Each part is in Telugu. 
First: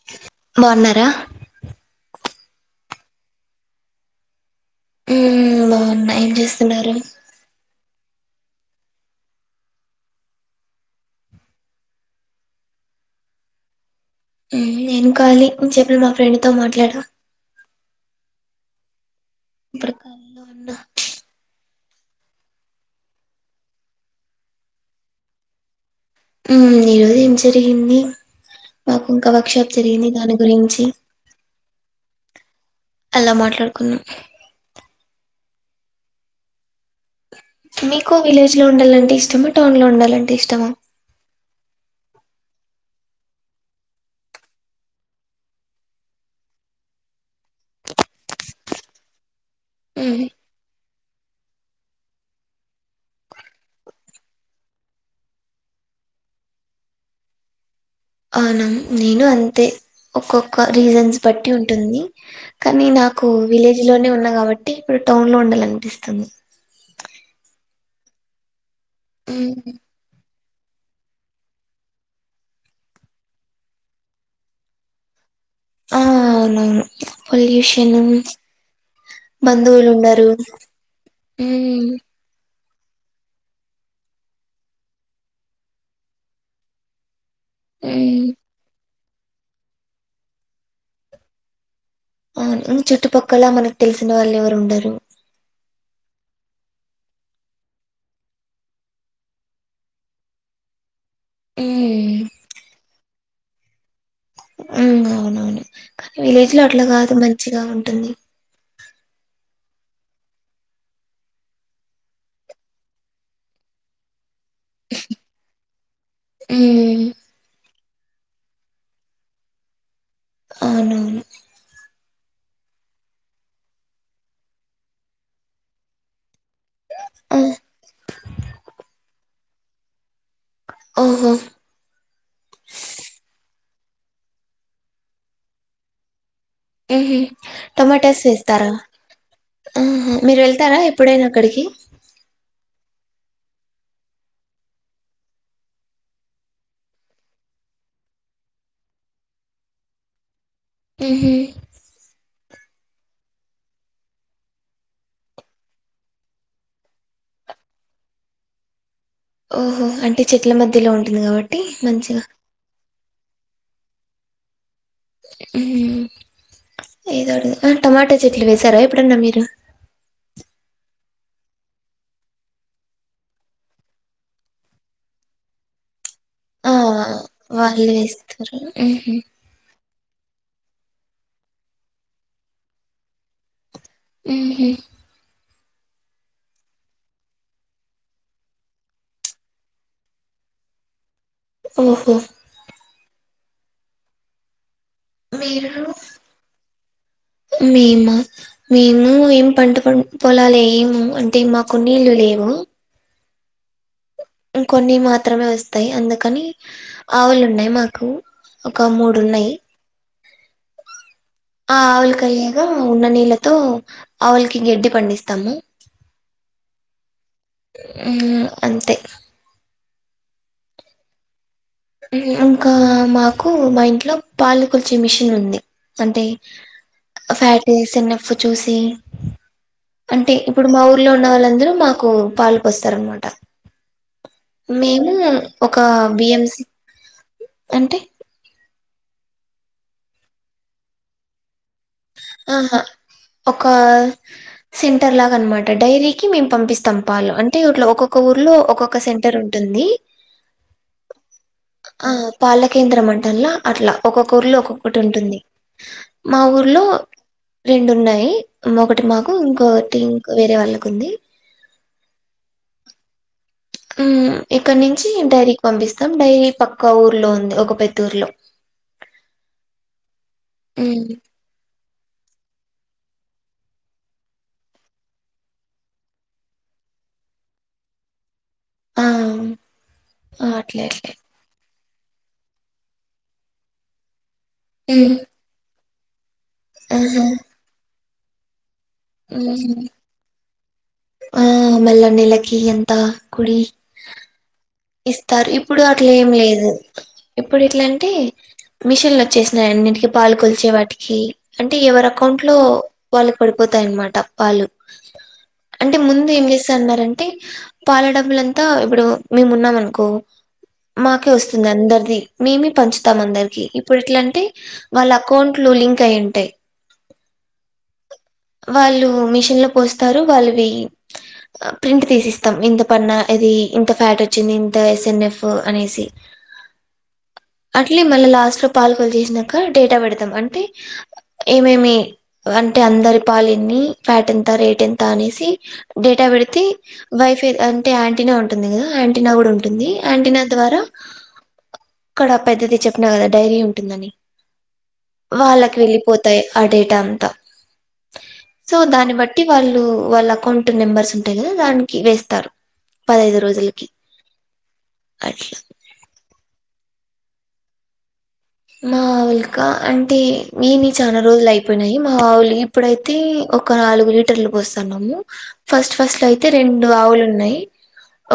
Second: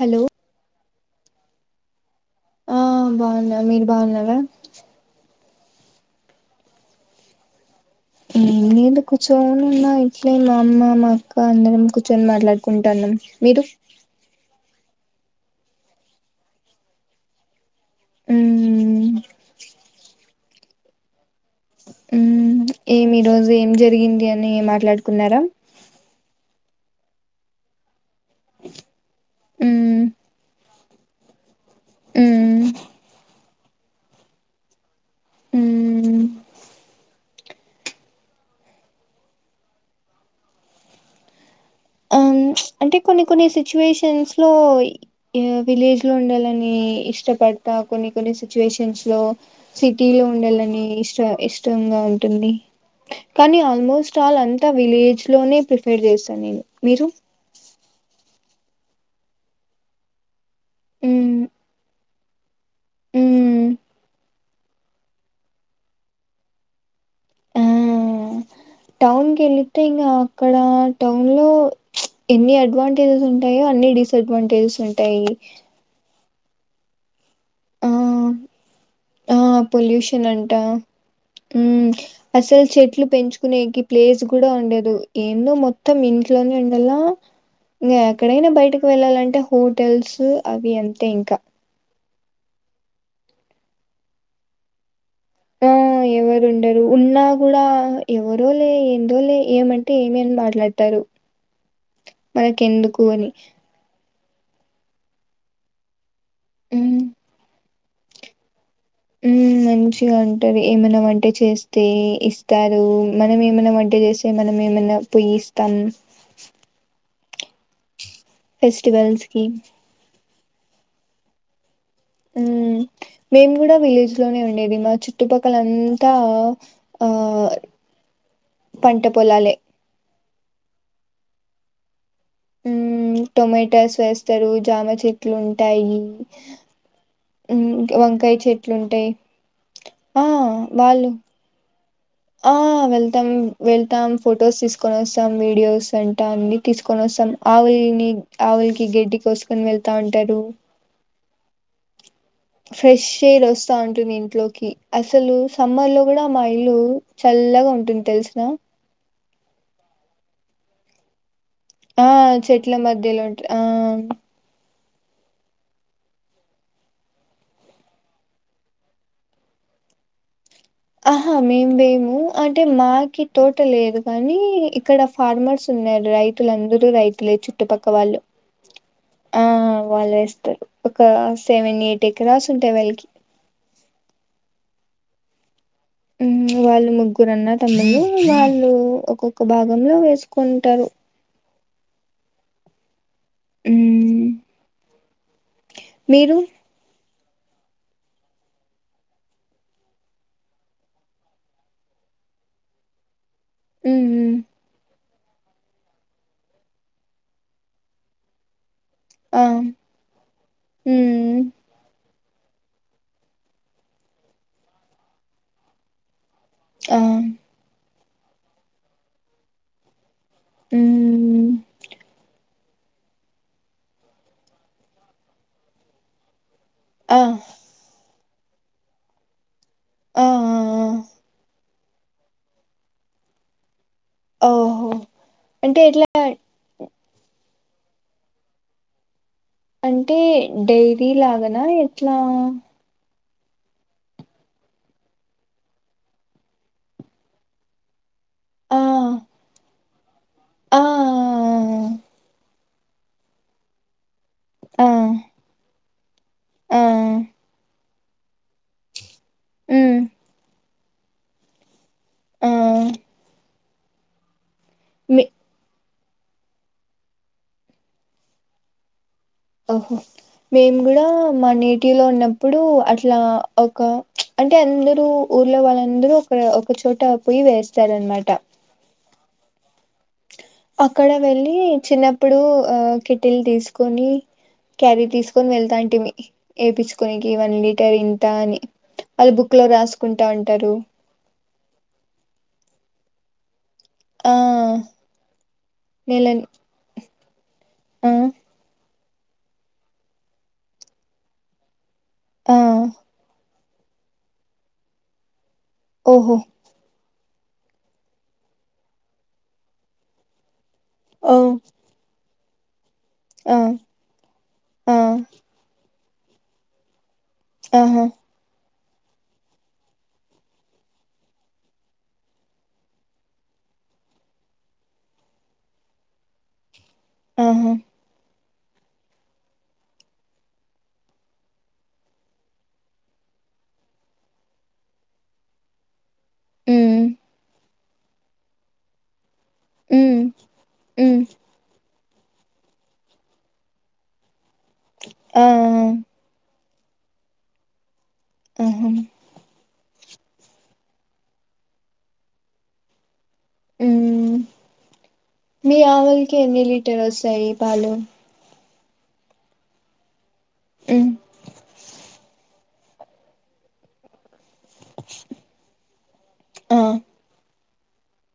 హలో బాగున్నారా ఆ బాగున్నా మీరు బాగున్నార ఉ బాగున్న ఏం చేస్తున్నారు నేను కూర్చొని ఉన్నా ఇట్లే మా అమ్మ మా అక్క అందరం కూర్చొని మాట్లాడుకుంటానం మీరు ఊ నేను కాలి ఇంసేప్ మా ఫ్రెండ్ తో మాట్లాడ మ్మ్ ప్రక నువ్ ఉండు మ్మ్ ఏమి ఈ రోజు ఏం జరిగింది అని మాట్లాడుకున్నారా మ్మ్ ఈరోజు ఏం జరిగింది మాకు ఇంకా వర్క్షాప్ మ్మ్ జరిగింది దాని గురించి మ్మ్ అలా మాట్లాడు ఉ హ్మ్మ్ మీకు విలేజ్ లో ఉండాలంటే ఇష్టమా టౌన్ లో ఉండాలంటే ఇష్టమా అంటే కొన్ని కొన్ని సిచ్యువేషన్స్ లో ఇ విలేజ్ లో ఉండాలని ఇష్టపడతా కొన్ని కొన్ని సిచ్యువేషన్స్లో సిటీ ఉమ్ లో ఉండాలని ఇష్ చ ఇష్టంగా ఉంటుంది కానీ ఆల్మోస్ట్ ఆల్ అంతా విలేజ్ లోనే ప్రిఫెర్ చేస్త నేను మీరు అవునా నేను అంతే ఒక్కోక్ క రీజన్స్ మ్మ్ బట్టి ఉంటుంది కానీ నాకు మ్మ్ విలేజ్ లోనే ఉన్నా కాబట్టి ఇప్పుడు టౌన్ లో ఉండాలనిపిస్తుంది ఆ టౌన్ ఉమ్ కెళితే ఇంగా ఇక్కడ టౌన్ లో ఎన్ని అడ్వాంటేజెస్ ఉంటాయో అన్ని డిస్ అడ్వాంటేజెస్ ఉంటాయి ఆ అవునవును ఆ పొల్యూషను ఆ పొల్యూషన్ బంధువులుండరు అంట మ్మ్ హమ్ అసలు చెట్లు పెంచుకునే కి ప్లేస్ గుడ ఉండదు ఏందో మొత్తం ఇంట్లోనే ఉండాలా ఇంగ ఉమ్ ఎక్కడయిన బయటి వెళ్ళాలంటే హోటల్స్ అవి అంతే ఇంకా అవును ఇం చుట్టుపక్కల మనకు తెలిసిన వాళ్ళెవరుండరు ఆ ఎవరు ఉండరు ఉన్నా కూడా ఎవరో లే ఏందో లే ఏమంటే ఏమేని మాట్లాడతారు ఉమ్ మనకెందుకు అని ఉమ్ అవునవును విలేజ్ లో అట్ల మ్మ్ కాదు మంచిగా ఉం టుంది హమ్ మంచిగా ఉంటారు ఏమైనా వంట చేస్తే ఇస్తారు మనం ఏమైనా వంట చేస్ తే మనం ఏమైనా పొయి ఇస్తాం ఉమ్, ఫెస్టివల్స్కి అవునవును ఉ మేము కూడా విలేజ్ లోనే ఉండేది మా చుట్టుపక్కల అంతా అ పంటపొలాలే ఓహో ఉమ్ టొమాటాస్ వేస్తారు జామ చెట్లు ఉంటాయి ఉహు మ్మ్ టొమాటాస్ వంకాయ వేస్తారా చెట్లు ఉంటాయి ఉహు ఆ మీరు వెళ్తారా వాళ్ళు ఎప్పుడైనా అక్కడికి ఆ వెళ్తాం వెళ్తాం ఫొటోస్ తీసుకొని వస్తాం వీడియోస్ అంటా అన్ని తీసుకొని వస్తాం ఆవులిని ఆవులికి గడ్డికొసుకొని వెళ్తా ఉంటారు ఉహు ఫ్రెష్ ఎయిర్ వస్తా ఉంటుంది ఇంట్లోకి అసలు సమ్మర్ లో కూడా మా ఇల్లు చల్లగా ఉంటుంది తెలుసునా ఓహో అంటే చెట్ల మధ్యలో ఉంటుంది కాబట్ ఆ చెట్ల మధ్యలో ఉంట్ ఆ మ్మ్ ఏదో టమాటా చెట్లు వేసారా ఎప్పుడన్నా మీరు ఆహా మేం మేము అంటే మాకి తోట లేదు కానీ ఇక్కడ ఫార్మర్స్ ఉన్నారు ఆ రైతులందరూ రైతు లే చుట్టుపక్క వాళ్ళు వేస్తారు ఉహు ఆ వాళ్ళు వేస్తరు ఒక సెవెన్ ఎయిట్ ఎకరాస్ ఉంటయి వాళ్ళకి మ్మ్ హ్మ్ వాళ్ళు ముగ్గురు అన్న తములు వాళ్ళు ఒక్కొక్క భాగంలో వేసుకుంటారు ఓహో మ్మ్ మీరు మీరు మేమా మేము ఏం పంట ప పొలాల ఏము అంటే మాకు నీళ్లు లేవు మ్మ్ కొన్ని మాత్ర మాత్రమే వస్తాయి అందుకని ఆవులు ఉన్నాయి మాకు ఒక మూడు ఆ ఉన్నాయి మ్మ్ ఆ కయగా ఉన్న నీళ్ళతో ఆవులకి గడ్డి పండిస్తాము ఆ ఆ అంతే మ్మ్ ఇంకా మాకు మా ఇంట్లో పాలుకొల్చే మిషిన్ ఉంది అంటే ఆ ఫ్యాట్ ఎస్న్ఫ్ ఫ్ చూసి ఆ అంటే ఇప్పుడు మా ఊర్లో ఉన్న వాళ్ళందరూ మాకు పాలు పోస్తారు అన్నమాట ఆ ఓహో మేము ఒక అంటే ఎట్లా బిఎంసి అంటే అంటే డెయిరీ లాగాన ఎట్లా ఆహా ఒక సెంటర్ లాగా అనమాట డైరీకి మేము పంపిస్తం పాలు అంటే ఇట్లో ఒక్కొక్క ఊర్లో ఆ ఒక్కొక్క సెంటర్ ఉంటుంది ఆ ఆ పాల కేంద్రం అంటన్ల అట్లా ఒక్కొక్కఊరిలో ఆ ఒక్కొక్కటి ఉంటుంది మా ఊరు ఆ లో రెండు ఉన్నాయి ఒకటి మా ఇంకొకటి మ్మ్ ఇంకో వేరే వాళ్ళకి ఉంది ఆ హ్మ్ ఇక్కడ నుంచి మీ డైరీక్కి పంపిస్తంది డై పక్కా ఊర్లో ఉంది ఒక పెత్తూర్లో ఓహో. మేము కూడా మానీ. వటిలో ఉన్నప్పుడు అట్లా ఒక చ్చ అంటే అందరూ ఊర్లో వాళ్ళందరూ ఒక ఒక చోట పొయి వస్తారనమాట. ఆ. ఆ, అట్లే అక్కడ అట్లే వెళ్ళి. చిన్నప్పుడు ఆ కిటిల్ తీసుకొని. క్యారీ ఉమ్ తీసుకొని వెళ్తా ఇంటికి. [unintelligible] ఆహా ఎపిచ్చుకొనికి ఇ వన్నీ లీటర్ ఇన్. దాని. వాళ్ళు బుక్ లో ఉమ్ రాసుకుంటా అంటారు. ఆ మల్ల నేలకి ఎంత కుడి. ఆ ఇస్తారు ఇప్పుడు అట్లా నెల ఏం లేదు ఇప్పుడు ఇట్లా ఆ అంటే. మిషన్లు వచ్చేసినా అన్నింటికి పాలు కొల్చే వాటికి అంటే ఎవర. అకౌంట్ లో ఆ వాళ్ళుకు పడు. పోతాయన్నమాట వాళ్ళు. అంటే ముందు ఓహో ఏం జెస్త అన్నరండి. అంటే పాలడబ్బులంతా ఇప్పుడు మేము మున్నామనుకో. మాకే ఓ వొస్తుంది అందరిది. మేమే పంచు. ఇతం ఆ అందరికి ఇప్పుడు ఇట్లఅంటే ఆ వాళ్ళ అకౌంట్ ట్లు లింక్. కై ఉంటాయ్. ఆహా. వాళ్ళు మిషన్ లో పోస్తారు వాళ్ళవి అ ప్రింట్ తీసిస్తాం ఇంత పన్న ఇది ఇంత ఫ్యాట్ వచ్చింది ఇంత ఎస్ ఎఫ్ అనేసి. ఆహా అట్లీ మన లాస్ట్. పాలకోవా చేసినాక డేటా పెడతాం అంటే ఏమేమి అంటే అందరు. పాలిన్ని ఫ్యాట్ ఎంత రేట్ ఎంత అనేసి. డేటా వెడితే ఉమ్ వైఫై ఆన్. అంటే ఆంటీనా ఉంటుంది కదా ఆంటీనా కూడా ఉ. ఉంటుంది ఉమ్ ఆంటిన ద్వారా. ఉమ్ ఇక్కడ పెద్దది చెప్పిన కదా డైరీ ఉంటుందని. ఆ వాళ్ళకి వెళ్ళిపోతాయ్. అడేట అంత. సో ఆహా దాన్ని బట్టి వాళ్ళు. వాళ్ళ అకౌంట్ నెంబర్స్ ఉంటాయి కదా దానికి వేస్తారు. పదిఐదు రోజులకి ఉమ్ అట్లా టరు వస్తాయి పాలు మా ఆవుల్క అంటే మీ నీ ఉమ్ చాలా రోజలు అయిపోయినాయి. మా ఆవులు ఇప్పుడైతే ఒక నాలుగు లీ ర్లు పోస్తాన్నాము ఫస్ట్ ఫస్ట్ లో అయితే ఆ రెండు ఆవులు ఉన్నాయి.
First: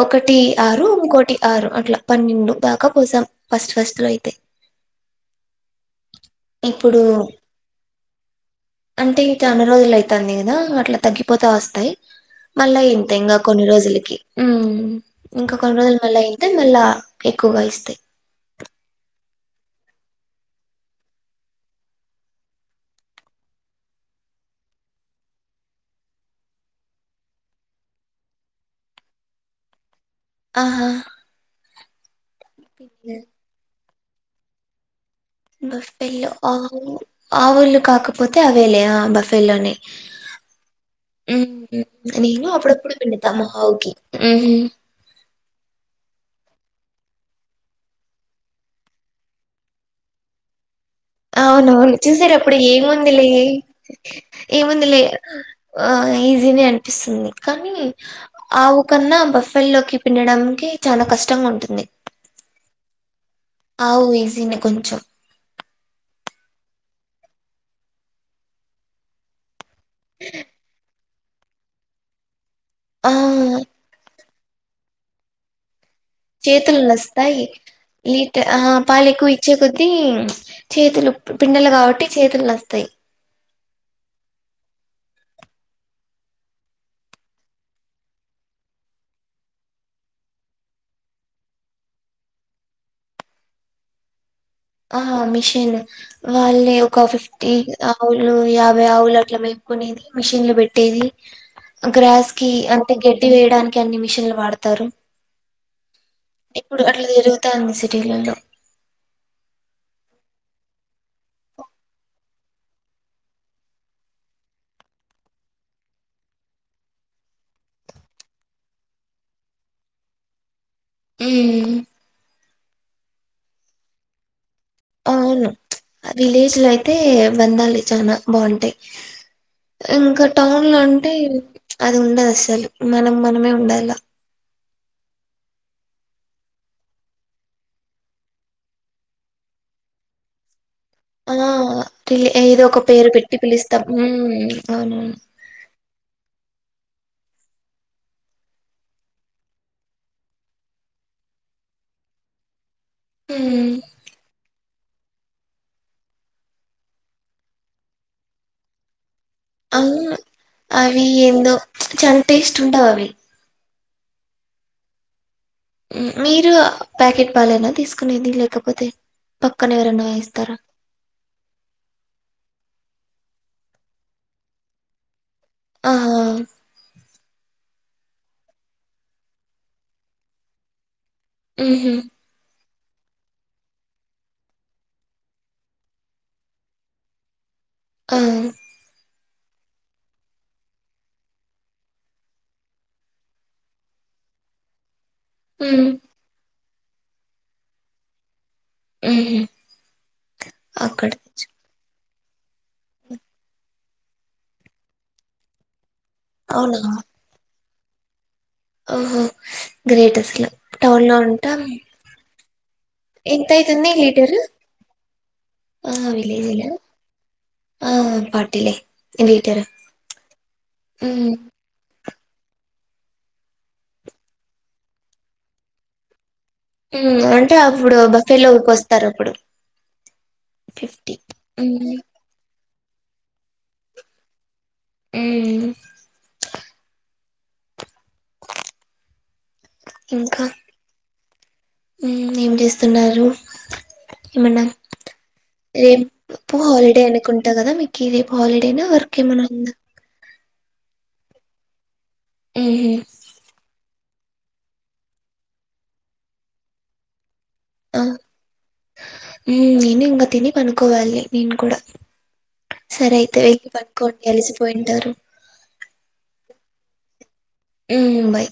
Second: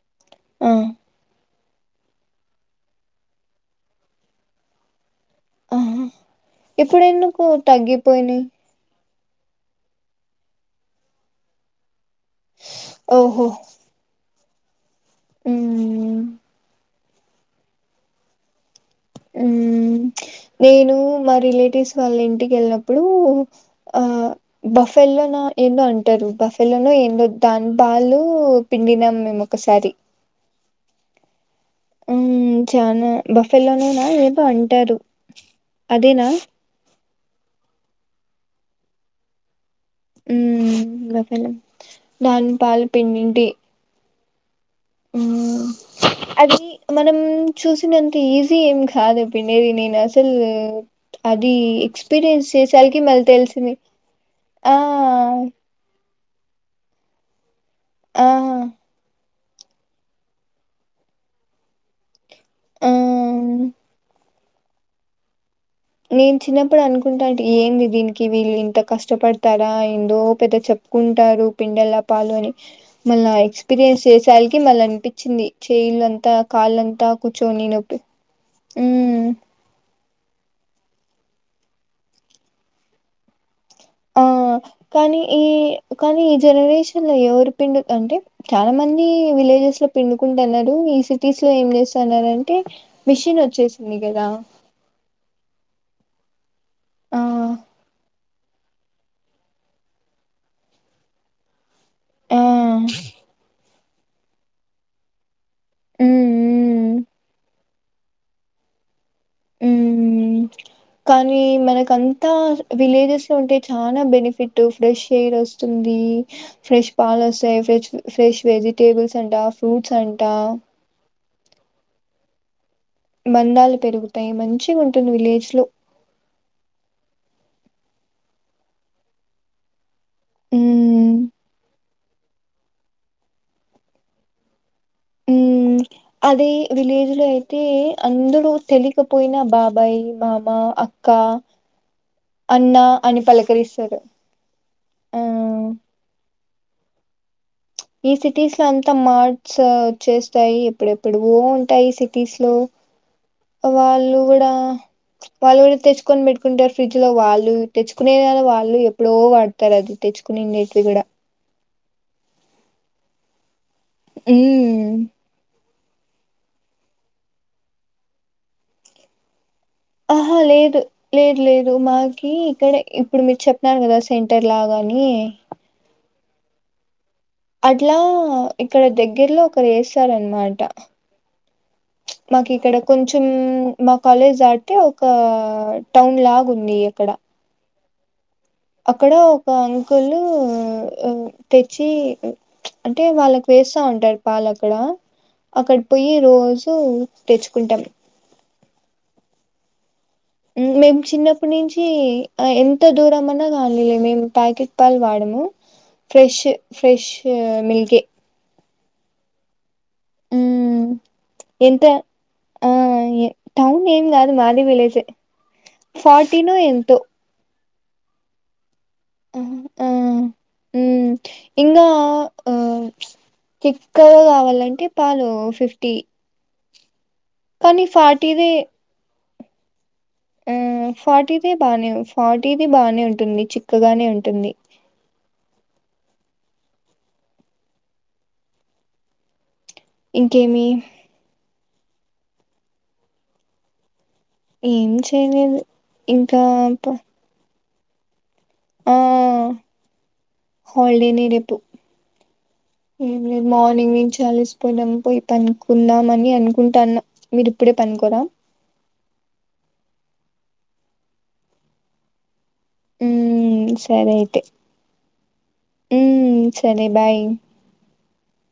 ఒకటి ఆ ఆరు ఇంకోటి ఆరు అట్లా పన్నెండు దాకా పోసాం ఫస్ట్ ఫస్ట్ లో అయితే ఇప్పుడు ఎందుకు తగ్గిపోయినియి అన్ని రోజులు అయితుంది కదా అట్లా తగ్గిపోతా వస్తాయి మళ్ళా ఇంత ఇంకా ఓహో కొన్ని రోజులకి హ్మ్ ఇంకా ఉమ్ కొన్ని రోజులు మళ్ళా అయితే మల్ల ఎక్కువగా ఇస్తాయి హ్మ్ నేను మా రిలేటివ్స్ వాళ్ళ ఇంటికి వెళ్ళినప్పుడు ఆ బఫెల్లోనో ఏందో అంటారు బఫెల్లోన ఏందో దాని పాలు పిండినాం మేము ఒకసారి ఆహా హ్మ్ చానా బఫెల్లోనే ఇవాళో రేపో అంటారు. అదేనా బఫల్లో ఆవు ఆవులు కాకపోతే అవేలే బఫేల్లోనే ఉమ్ బఫెలో హ్మ్ నేను దాని పాలు అప్పుడప్పుడు పిండుతా మా ఆవుకి హ్మ్ హ్మ్ అది మనం చూసినంత ఈజీ ఏం కాదు పిండేది నేను అసలు అది అవునవును చూసారు ఎక్స్పీరియన్స్ అప్పుడు చేసరికి ఏముంది లే మళ్ళీ తెలిసింది ఆ ఏముంది లే ఆ ఆ ఈజీనే అనిపిస్తుంది కానీ ఆ ఆవు కన్నా బస్ పళ్ళె లోకి పిండడానికి చాలా కష్టంగా ఉంటుంది ఆ ఆవు వేస్ దీన్ని కొంచెం నేను చిన్నప్పుడు అనుకుంటా అంటే ఏంది దీనికి వీళ్ళు ఇంత కష్టపడతారా ఏందో పెద్ద చెప్ కుంటారు పిండెలా పాలు అని ఆ మళ్ళా ఎక్స్పీరియన్స్ చేసి స్టైల్ కి మళ్ళీ అనిపించింది చేయిండని చేతులు నొస్తాయి లీటర్ ఆ పాలు ఉమ్ ఎక్కువ ఇచ్చే కొద్దీ చేతులు పిండలే కాబట్టి చేతులు నోస్తాయి ఆ కానీ ఈ కానీ ఈ జనరేషన్ లో ఎవరు పిండు అంటే చాలా మంది విలేజెస్ లో పిండుకుంటున్నారు ఈ సిటీస్ లో ఏం చేస్తున్నారు అంటే మిషిన్ వచ్చేసింది కదా ఆ మిషన్ వాళ్ళే ఒక ఆ ఫిఫ్టీ ఆవులు యాభై ఆవులు అట్లా మేపుకునేది మిషిన్లు పెట్టేది గ్రాస్ ఆ కి అంటే గడ్డి వేయడానికి అన్ని మిషన్లు వాడతారు ఇప్పుడు ఉమ్ అట్లా జరుగుతాంది సి టిలలో ఉ కానీ మనకంతా విలేజెస్ లో ఉంటే చాలా బెనిఫిట్ ఫ్రెష్ ఎయిర్ వస్తుంది ఫ్రెష్ పాలు వస్తాయి ఫ్రెష్ ఫ్రెష్ వెజిటేబుల్స్ అంట ఫ్రూట్స్ అంట హు బంధాలు పెరుగుతాయి మంచి అవును విలేజ్ లో అయితే బంధాలు చనా బాగుంటాయి ఇంకా టౌన్ లో అంటే ఉమ్ అది ఉండదు లు మనం మనమే ఉండాల హు అదే విలేజ్ లో అయితే అందరూ తెలియకపోయినా బాబాయ్ మామ అ ఆ ఏదో ఒక పేరు అని పెట్టి పిలుస్తాం హు పలకరిస్తారు. అవునను ఆ! ఈ సిటీస్ లో అంతా మార్ట్స్ వచ్చేస్తాయి ఎప్పుడెప్పుడు ఓ ఉంటాయి సిటీస్ లో హ్మ్ వాళ్ళు కూడా వాళ్ళు కూడా తెచ్చుకొని పెట్టుకుంటారు ఫ్రిడ్జ్ లో వాళ్ళు తెచ్చుకునే వాళ్ళు ప్పుడో వాడతారు అది తెచ్చుకునిండేటిది కూడా చం టేస్ట్ ఉండవవిే హు మ్ మీరు ప్యాకెట్ పాలేనా తీసుకునేది లేకపోతే పక్కన ఎవరన్నా ఆహా ఇస్తారా లేదు లేదు లేదు మాకి ఇక్కడే ఇప్పుడు మీరు చెప్పినారు కదా సెంటర్ లాగాని ఆ అట్లా ఇక్కడ దగ్గర్లో ఒకరు ఏస్తారనమాట ఊహు మాకి ఇక్కడ కొంచం మా కాలేజ్ దటితే ఒక టౌన్ లాగ ఉంది అక్కడ అ అక్కడ ఒక అంకులు తెచ్చి అంటే వాళ్ళకి వేస్తా ఉంటాడు పాలు అక్కడ అక్కడ హ్మ్ పోయి రోజు ూ తెచ్చుకుంటాం హు మేము చిన్నప్పటి నుంచి ఎంత దూరం అయినా కాని మేము ప్యాకెట్ పాలు వాడము ఫ్రెష్ అవునా ఫ్రెష్ మిల్క్ కే ఓహో గ్రేటెస్ట్లో టౌన్లో ఉంట ఎంత ఆ ఎ టౌన్ ఏం కాదు మాది విలేజే ఆ ఫార్టీను విలేజ్లా ఎంతో ఆ పాటిలే మ్మ్ మ్మ్ మ్మ్ ఇంగా ఆ చిక్కగా కావాలంటే పాలు ఫిఫ్టీ ఊ అంటే కానీ అప్పుడు ఫార్టీదే బఫేలో కోస్తారు అప్పుడు ఆ ఫిఫ్టీ ఫార్టీ దే బానే మ్మ్ ఫార్టీ ది బానే ఉంటుంది చిక్కగానే ఉంటుంది మ్మ్ ఇంకా ఇంకేమి మ్మ్ ఏం చేస్తున్నారు ఏమన్నా ఏమి చేయలేదు ఇంకా పో తగద మీకిది హాలిడేనా వర్క్ ఏమైనా ఉందా హాాలిడే నే రేపు మ్మ్ హ్మ్ ఏంలేదు మార్ర్నింగ్ నుంచ్ చాలసిపోయిడం పోయి తనుకుందాంమని అనుకుంటాన్న మీరు ఇప్పుడే ఆ పనుకోరా మ్మ్ నేను ఇంకా తిని పనుకోవాలి నేను కూడా సరే అయితే మ్మ్ వెళ్ళి సరే పడుకోండి అయితే అలిసిపోయింటారు మ్మ్ సరే బాయ్ మ్మ్ బాయ్